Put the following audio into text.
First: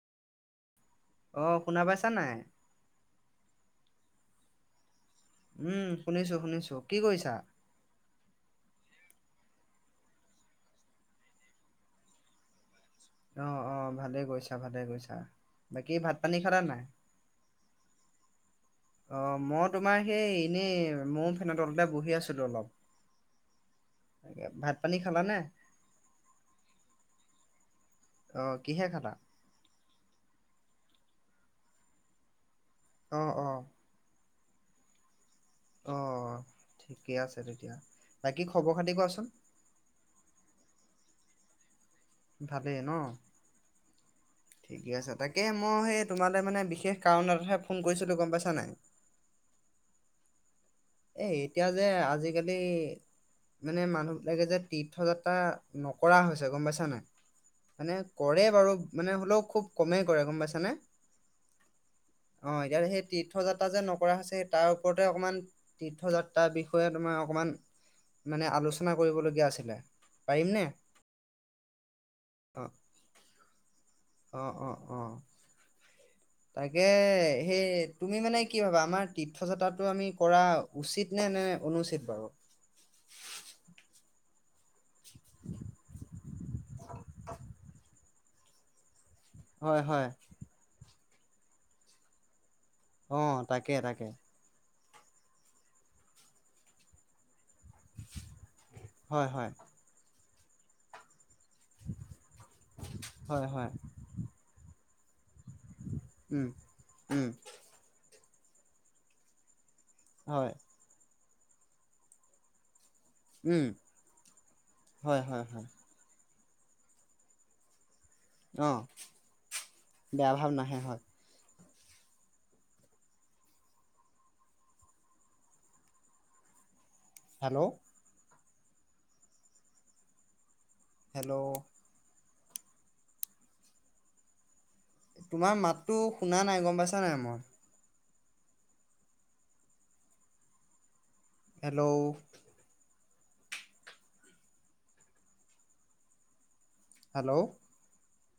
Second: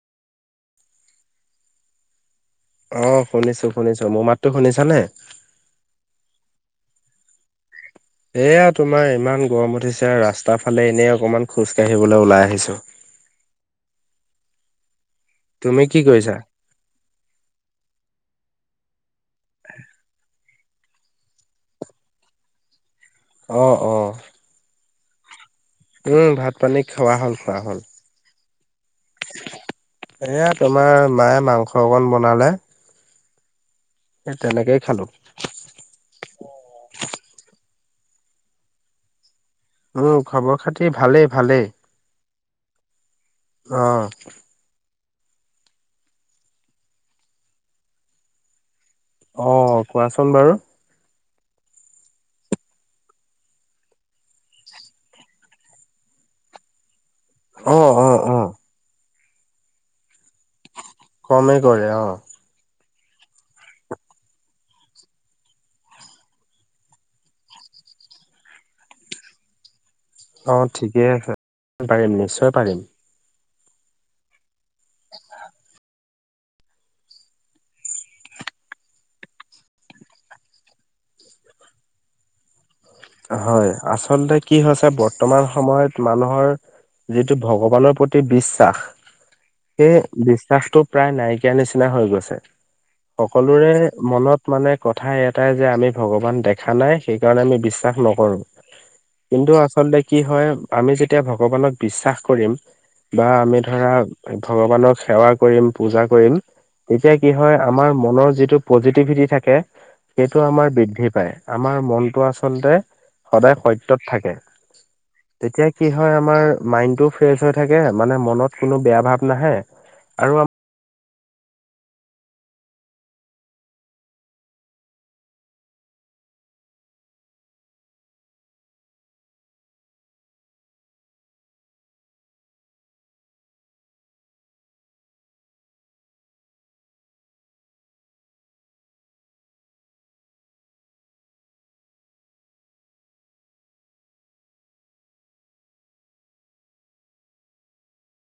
অ', শুনা পাইছা নাই? অ', শুনিছোঁ, শুনিছোঁ। মোৰ মাততো শুনিছানে? উম, শুনিছোঁ, শুনিছোঁ। কি কৰিছা? এয়া তোমাৰ ইমান গৰম উঠিছে ৰাস্তাৰ ফালে এনেই অকনমান খোজ কাঢ়িবলৈ ওলাই আহিছোঁ। অ', অ', ভালে কৰিছা, ভালেই কৰিছা। তুমি বাকী কি ভাত কৰিছা পানী খালা নাই? অ', ময়ো তোমাৰ সেই এনেই ময়ো ফেনৰ তলতে বহি আছিলো অলপ। অ', অ'। এয়া, ভাত পানী খালা নে? উম, ভাত পানী খোৱা হ'ল, খোৱা হ'ল। অ কিহে খালা? এয়া, তোমাৰ মায়ে মাংস অকণ বনালে। অ', অ'। সে তেনেকেইে খালোঁ। অ', ঠিকে আছে তেতিয়া। বাকী খবৰ খাতি কোৱাচোন? উম, খবৰ খাতি ভালেই, ভালেই। ভালেই ন? অ'। ঠিকে আছে, তাকে মই সেই তোমালে মানে বিশেষ কাৰণ এটাতহে ফোন কৰিছিলোঁ গম পাইছা নাই? অ', কোৱাচোন বাৰু। এ এতিয়া যে আজিকালি মানে মানুহবিলাকে যে তীৰ্থযাত্ৰা নকৰা হৈছে, গম পাইছা নাই? অ মানে অ অ কৰে বাৰু মানে হ'লেও খুব কমেই কৰে গম পাইছানে? কমেই কৰে অ'। অ', এতিয়া হে তীৰ্থযাত্ৰা যে নকৰা হৈছে তাৰ ওপৰতে অকমান তীৰ্থযাত্ৰাৰ বিষয়ে তোমাৰ অকমান, মানে আলোচনা কৰিবলগীয়া আছিলে। পাৰিমনে অ', ঠিকে আছে, পাৰিম নিশ্চয় অ পাৰিম। অ', অ', অ'। তাকে, সেই তুমি মানে কি ভাবা আমাৰ তীৰ্থযাত্ৰাটো আমি কৰা উচিত নে, নে অনুচিত বাৰু? হয়, আচলতে কি হৈছে বৰ্তমান সময়ত মানুহৰ যিটো ভগৱানৰ প্ৰতি বিশ্বাস। হয় সেই হয় বিশ্বাসটো প্ৰায় নাইকিয়া নিচিনা হৈ গৈছে। অ তাকে সকলোৰে তাকে মনত মানে কথা এটাই যে আমি ভগৱান দেখা নাই, সেইকাৰণে আমি বিশ্ শাস নকৰো, হয় হয় কিন্তু কি হয় আমি যে তিয়া ভগৱানক বিশ্বাস কৰিম - বা হয় আমি হয় ধৰা ভগৱানক সেৱা কৰিম পূজা কৰিম উম তেতিয়া উম কি হয় - আমাৰ মনৰ যিটো পজেতিভিটি থাকে সেইটো হয় আমাৰ বৃদ্ধি পায়, আমাৰ মনটো আ চলতে সদায় উম সত্যত থাকে। হয় হয় তেতিয়া - কি হয় আমাৰ মাইনটো ফ্ৰেচ হৈ থাকে, মানে মনত অ কোনো বেয়া ভাব নাহে, বেয়া আৰু ভাৱ আ নাহে হয়। হেল্লো'। হেল্লো'। তোমাৰ মাতো শুনা নাই গম পাইছা নাই মই। হেল্লো'। হেল্লো'।